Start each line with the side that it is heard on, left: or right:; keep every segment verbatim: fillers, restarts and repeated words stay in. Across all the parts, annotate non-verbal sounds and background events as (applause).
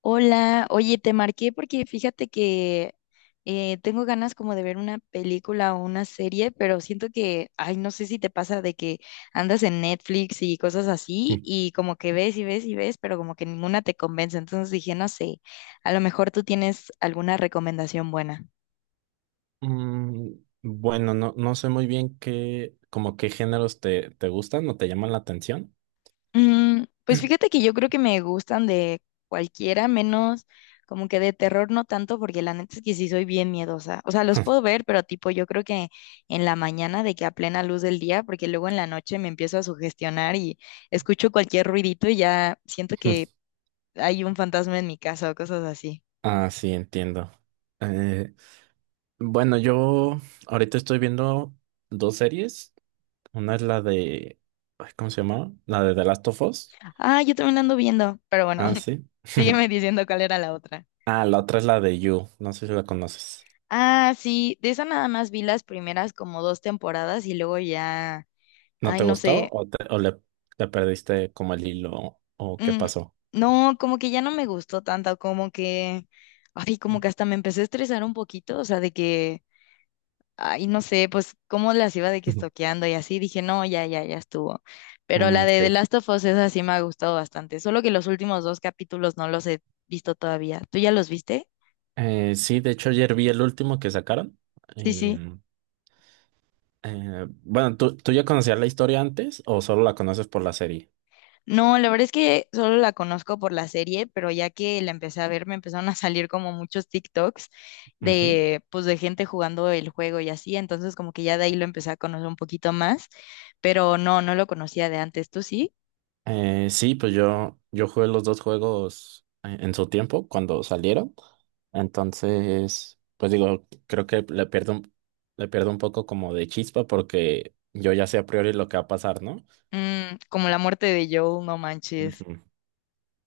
left: Hola, oye, te marqué porque fíjate que eh, tengo ganas como de ver una película o una serie, pero siento que, ay, no sé si te pasa de que andas en Netflix y cosas así
right: Mm.
left: y como que ves y ves y ves, pero como que ninguna te convence. Entonces dije, no sé, a lo mejor tú tienes alguna recomendación buena.
right: Mm, bueno, no, no sé muy bien qué, como qué géneros te, te gustan o te llaman la atención.
left: Mm, pues fíjate que yo creo que me gustan de cualquiera, menos como que de terror no tanto, porque la neta es que sí soy bien miedosa. O sea, los puedo ver, pero tipo yo creo que en la mañana de que a plena luz del día, porque luego en la noche me empiezo a sugestionar y escucho cualquier ruidito y ya siento que
right: (laughs)
left: hay un fantasma en mi casa o cosas así.
right: Ah, sí, entiendo. Eh, bueno, yo ahorita estoy viendo dos series. Una es la de, ay, ¿cómo se llamaba? La de The Last of Us.
left: Ah, yo también la ando viendo, pero bueno,
right: Ah,
left: (laughs)
right: sí.
left: sígueme
right: (laughs)
left: diciendo cuál era la otra.
right: Ah, la otra es la de You. No sé si la conoces.
left: Ah, sí, de esa nada más vi las primeras como dos temporadas y luego ya,
right: ¿No
left: ay,
right: te
left: no
right: gustó
left: sé.
right: o, te- o le, le perdiste como el hilo o qué
left: Mm,
right: pasó?
left: no, como que ya no me gustó tanto, como que, ay, como que hasta me empecé a estresar un poquito, o sea, de que, ay, no sé, pues cómo las iba de que
right: (laughs)
left: estoqueando y así, dije, no, ya, ya, ya estuvo. Pero
right: Mm,
left: la de The
right: ok.
left: Last of Us, esa sí me ha gustado bastante, solo que los últimos dos capítulos no los he visto todavía. ¿Tú ya los viste?
right: Eh, sí, de hecho ayer vi el último que sacaron.
left: Sí,
right: Y,
left: sí.
right: eh, bueno, ¿tú, tú ya conocías la historia antes o solo la conoces por la serie?
left: No, la verdad es que solo la conozco por la serie, pero ya que la empecé a ver, me empezaron a salir como muchos TikToks
right: Ujú.
left: de, pues, de gente jugando el juego y así, entonces como que ya de ahí lo empecé a conocer un poquito más, pero no, no lo conocía de antes, ¿tú sí?
right: Eh, sí, pues yo, yo jugué los dos juegos eh, en su tiempo cuando salieron. Entonces, pues digo, creo que le pierdo, un- le pierdo un poco como de chispa porque yo ya sé a priori lo que va a pasar, ¿no?
left: Mm, como la muerte de Joel, no manches.
right: Ujú.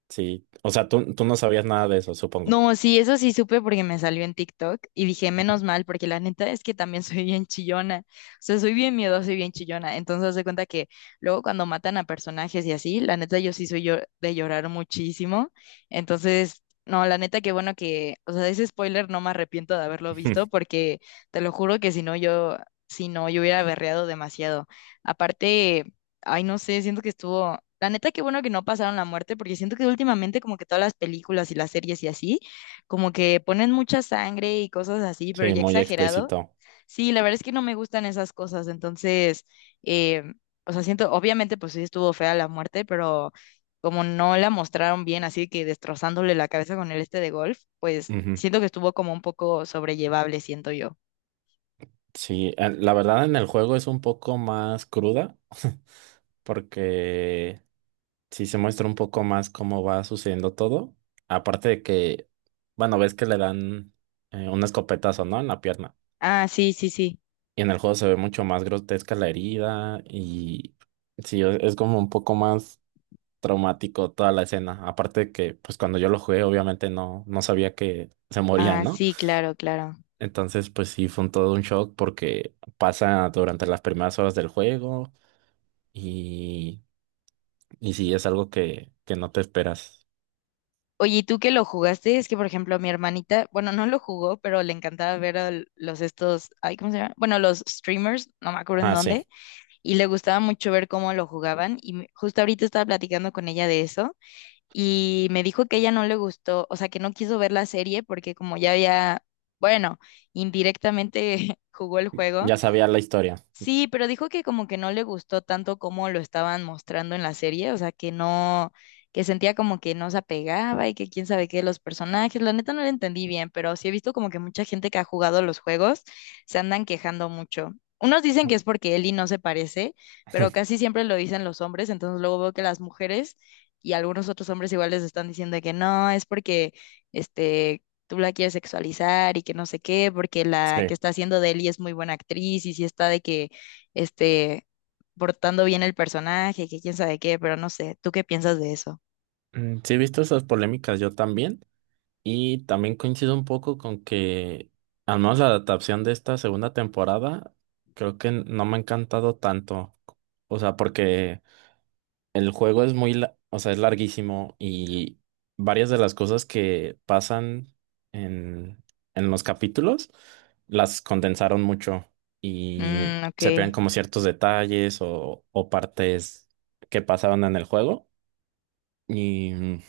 right: Sí, o sea, tú, tú no sabías nada de eso, supongo.
left: No, sí, eso sí supe porque me salió en TikTok y dije, menos mal, porque la neta es que también (laughs) soy bien chillona. O sea, soy bien miedosa y bien chillona. Entonces, haz de cuenta que luego cuando matan a personajes y así, la neta yo sí soy yo de llorar muchísimo. Entonces, no, la neta que bueno que, o sea, de ese spoiler no me arrepiento de haberlo visto
right: (laughs)
left: porque te lo juro que si no yo, si no, yo hubiera berreado demasiado. Aparte. Ay, no sé, siento que estuvo. La neta, qué bueno que no pasaron la muerte, porque siento que últimamente, como que todas las películas y las series y así, como que ponen mucha sangre y cosas así, pero
right: Sí,
left: ya
right: muy
left: exagerado.
right: explícito.
left: Sí, la verdad es que no me gustan esas cosas, entonces, eh, o sea, siento, obviamente, pues sí estuvo fea la muerte, pero como no la mostraron bien, así que destrozándole la cabeza con el este de golf, pues
right: Ujú.
left: siento que estuvo como un poco sobrellevable, siento yo.
right: Sí, eh, la verdad en el juego es un poco más cruda (laughs) porque sí se muestra un poco más cómo va sucediendo todo. Aparte de que, bueno, ves que le dan eh, un escopetazo, ¿no? En la pierna.
left: Ah, sí, sí, sí.
right: Y en el juego se ve mucho más grotesca la herida y sí, es, es como un poco más traumático toda la escena. Aparte de que, pues cuando yo lo jugué, obviamente no, no sabía que se moría,
left: Ah,
right: ¿no?
left: sí, claro, claro.
right: Entonces, pues sí, fue un todo un shock porque pasa durante las primeras horas del juego. Y, y sí, es algo que, que no te esperas.
left: Oye, ¿y tú que lo jugaste? Es que, por ejemplo, mi hermanita, bueno, no lo jugó, pero le encantaba ver a l- los estos, ay, ¿cómo se llama? Bueno, los streamers, no me acuerdo en
right: Ah,
left: dónde,
right: sí,
left: y le gustaba mucho ver cómo lo jugaban. Y me- justo ahorita estaba platicando con ella de eso, y me dijo que ella no le gustó, o sea, que no quiso ver la serie porque como ya había, bueno, indirectamente (laughs) jugó el juego.
right: ya sabía la historia.
left: Sí, pero dijo que como que no le gustó tanto como lo estaban mostrando en la serie, o sea, que no, que sentía como que no se apegaba y que quién sabe qué de los personajes, la neta no lo entendí bien, pero sí he visto como que mucha gente que ha jugado los juegos se andan quejando mucho. Unos dicen que es porque Ellie no se parece, pero
right: (laughs)
left: casi siempre lo dicen los hombres, entonces luego veo que las mujeres y algunos otros hombres igual les están diciendo de que no, es porque este tú la quieres sexualizar y que no sé qué, porque la que
right: Sí.
left: está haciendo de Ellie es muy buena actriz y si está de que, este, portando bien el personaje, que quién sabe qué, pero no sé, ¿tú qué piensas de eso?
right: Mm, sí, he visto esas polémicas yo también. Y también coincido un poco con que, al menos la adaptación de esta segunda temporada, creo que no me ha encantado tanto. O sea, porque el juego es muy, la- o sea, es larguísimo y varias de las cosas que pasan en, en los capítulos las condensaron mucho y
left: Mm, ok.
right: se pegan como ciertos detalles o, o partes que pasaron en el juego. Y mm,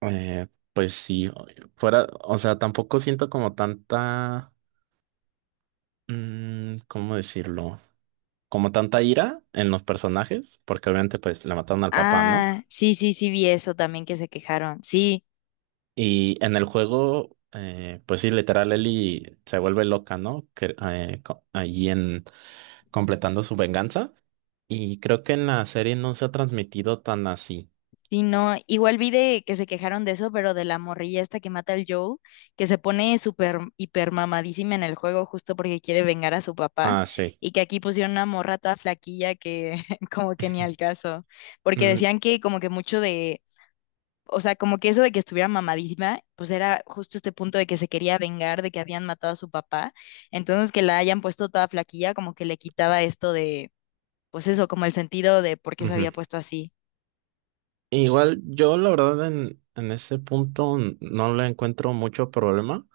right: eh, pues sí, fuera, o sea, tampoco siento como tanta, mm, ¿cómo decirlo? Como tanta ira en los personajes, porque obviamente pues le mataron al papá, ¿no?
left: Ah, sí, sí, sí vi eso también que se quejaron. Sí.
right: Y en el juego, eh, pues sí, literal, Ellie se vuelve loca, ¿no? Que, eh, co- allí en completando su venganza. Y creo que en la serie no se ha transmitido tan así.
left: Sí, no, igual vi de que se quejaron de eso, pero de la morrilla esta que mata al Joel, que se pone súper hiper mamadísima en el juego justo porque quiere vengar a su papá,
right: Ah, sí.
left: y que aquí pusieron una morra toda flaquilla que (laughs) como que ni al caso, porque
right: Mm,
left: decían que como que mucho de, o sea, como que eso de que estuviera mamadísima, pues era justo este punto de que se quería vengar de que habían matado a su papá, entonces que la hayan puesto toda flaquilla como que le quitaba esto de, pues eso, como el sentido de por qué se
right: ujú.
left: había puesto así.
right: Igual yo, la verdad, en, en ese punto n- no le encuentro mucho problema.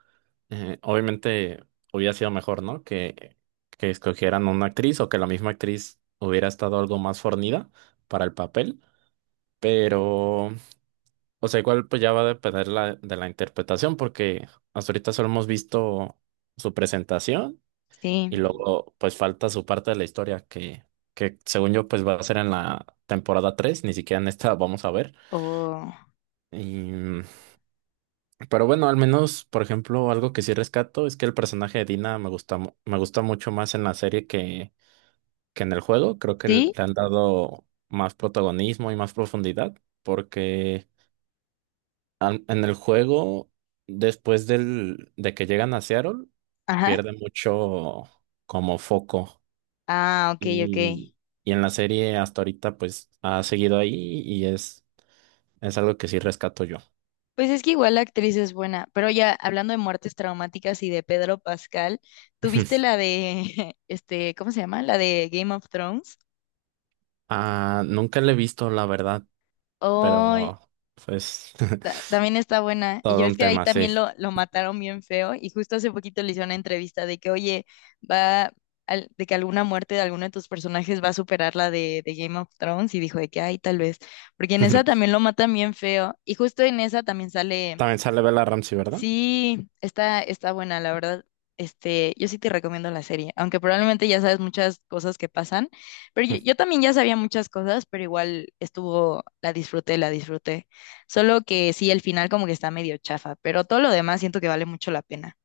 right: Eh, obviamente hubiera sido mejor, ¿no? Que, que escogieran una actriz o que la misma actriz hubiera estado algo más fornida para el papel. Pero, o sea, igual pues ya va a depender la, de la interpretación, porque hasta ahorita solo hemos visto su presentación y
left: Sí,
right: luego pues falta su parte de la historia que, que según yo pues va a ser en la temporada tres, ni siquiera en esta, (laughs) vamos a ver.
left: o
right: Y pero bueno, al menos, por ejemplo, algo que sí rescato es que el personaje de Dina me gusta, mu- me gusta mucho más en la serie que, que en el juego. Creo que le
left: ¿sí?
right: han dado más protagonismo y más profundidad, porque an- en el juego, después del, de que llegan a Seattle,
left: Ajá.
right: pierde mucho como foco.
left: Ah, ok, ok.
right: Y, y en la serie hasta ahorita, pues ha seguido ahí y es, es algo que sí rescato yo.
left: Pues es que igual la actriz es buena, pero ya hablando de muertes traumáticas y de Pedro Pascal, ¿tuviste
right: (laughs)
left: la de, (laughs) este, ¿cómo se llama? La de Game of Thrones.
right: Ah, nunca le he visto, la verdad,
left: Ay,
right: pero pues
left: ta- también está
right: (laughs)
left: buena. Y yo
right: todo
left: es
right: un
left: que ahí
right: tema, sí.
left: también lo, lo mataron bien feo y justo hace poquito le hice una entrevista de que, oye, va, al- de que alguna muerte de alguno de tus personajes va a superar la de, de Game of Thrones y dijo de que, ay, tal vez, porque en esa
right: (laughs)
left: también lo matan bien feo y justo en esa también sale...
right: También sale Bella Ramsey, ¿verdad? (laughs)
left: Sí, está, está buena, la verdad. Este, yo sí te recomiendo la serie, aunque probablemente ya sabes muchas cosas que pasan, pero yo,
right: Mm.
left: yo también ya sabía muchas cosas, pero igual estuvo, la disfruté, la disfruté. Solo que sí, el final como que está medio chafa, pero todo lo demás siento que vale mucho la pena.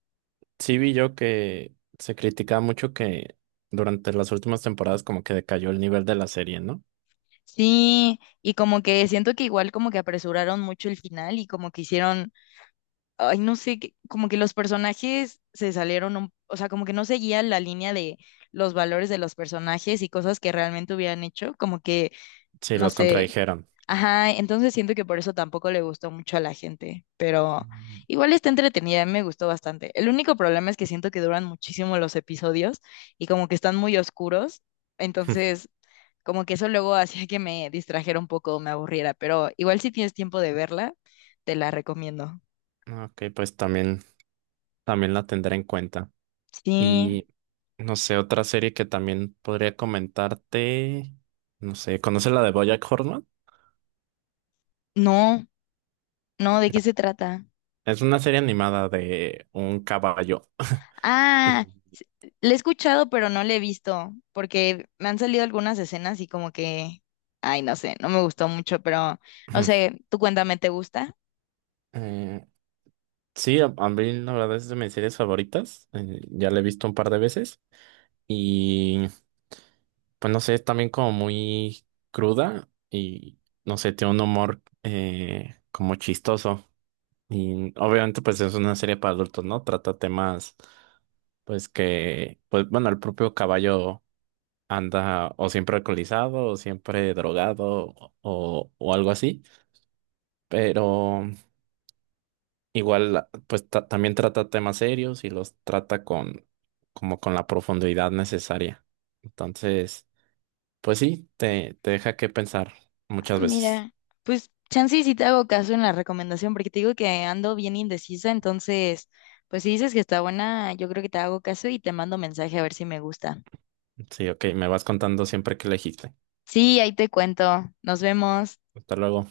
right: Sí vi yo que se criticaba mucho que durante las últimas temporadas como que decayó el nivel de la serie, ¿no?
left: Sí, y como que siento que igual como que apresuraron mucho el final y como que hicieron ay, no sé, que- como que los personajes se salieron, un- o sea, como que no seguían la línea de los valores de los personajes y cosas que realmente hubieran hecho, como que,
right: Sí,
left: no
right: los
left: sé,
right: contradijeron.
left: ajá, entonces siento que por eso tampoco le gustó mucho a la gente, pero
right: Mm.
left: igual está entretenida, me gustó bastante. El único problema es que siento que duran muchísimo los episodios y como que están muy oscuros,
right: (laughs)
left: entonces... Como que eso luego (laughs) hacía que me distrajera un poco, me aburriera, pero igual si tienes tiempo de verla, te la recomiendo.
right: Ok, pues también, también la tendré en cuenta.
left: Sí.
right: Y no sé, otra serie que también podría comentarte, no sé, ¿conoces la de BoJack Horseman?
left: No, no, ¿de qué se trata?
right: Es una serie animada de un caballo. (laughs) Y
left: Ah, s- la he escuchado, pero no la he visto, porque me han salido algunas escenas y como que, ay, no sé, no me gustó mucho, pero no
right: (clears throat)
left: sé, tú cuéntame, ¿te gusta?
right: eh, sí, a, a mí la verdad es de mis series favoritas. Eh, ya la he visto un par de veces. Y pues no sé, es también como muy cruda y no sé, tiene un humor eh, como chistoso. Y obviamente pues es una serie para adultos, ¿no? Trata temas pues que, pues bueno, el propio caballo anda o siempre alcoholizado o siempre drogado o, o algo así, pero igual pues ta- también trata temas serios y los trata con como con la profundidad necesaria. Entonces, pues sí, te, te deja que pensar
left: Ah,
right: muchas veces.
left: mira, pues chance y si te hago caso en la recomendación, porque te digo que ando bien indecisa, entonces, pues si dices que está buena, yo creo que te hago caso y te mando mensaje a ver si me gusta.
right: Sí, ok, me vas contando siempre que elegiste.
left: Sí, ahí te cuento. Nos vemos.
right: Hasta luego.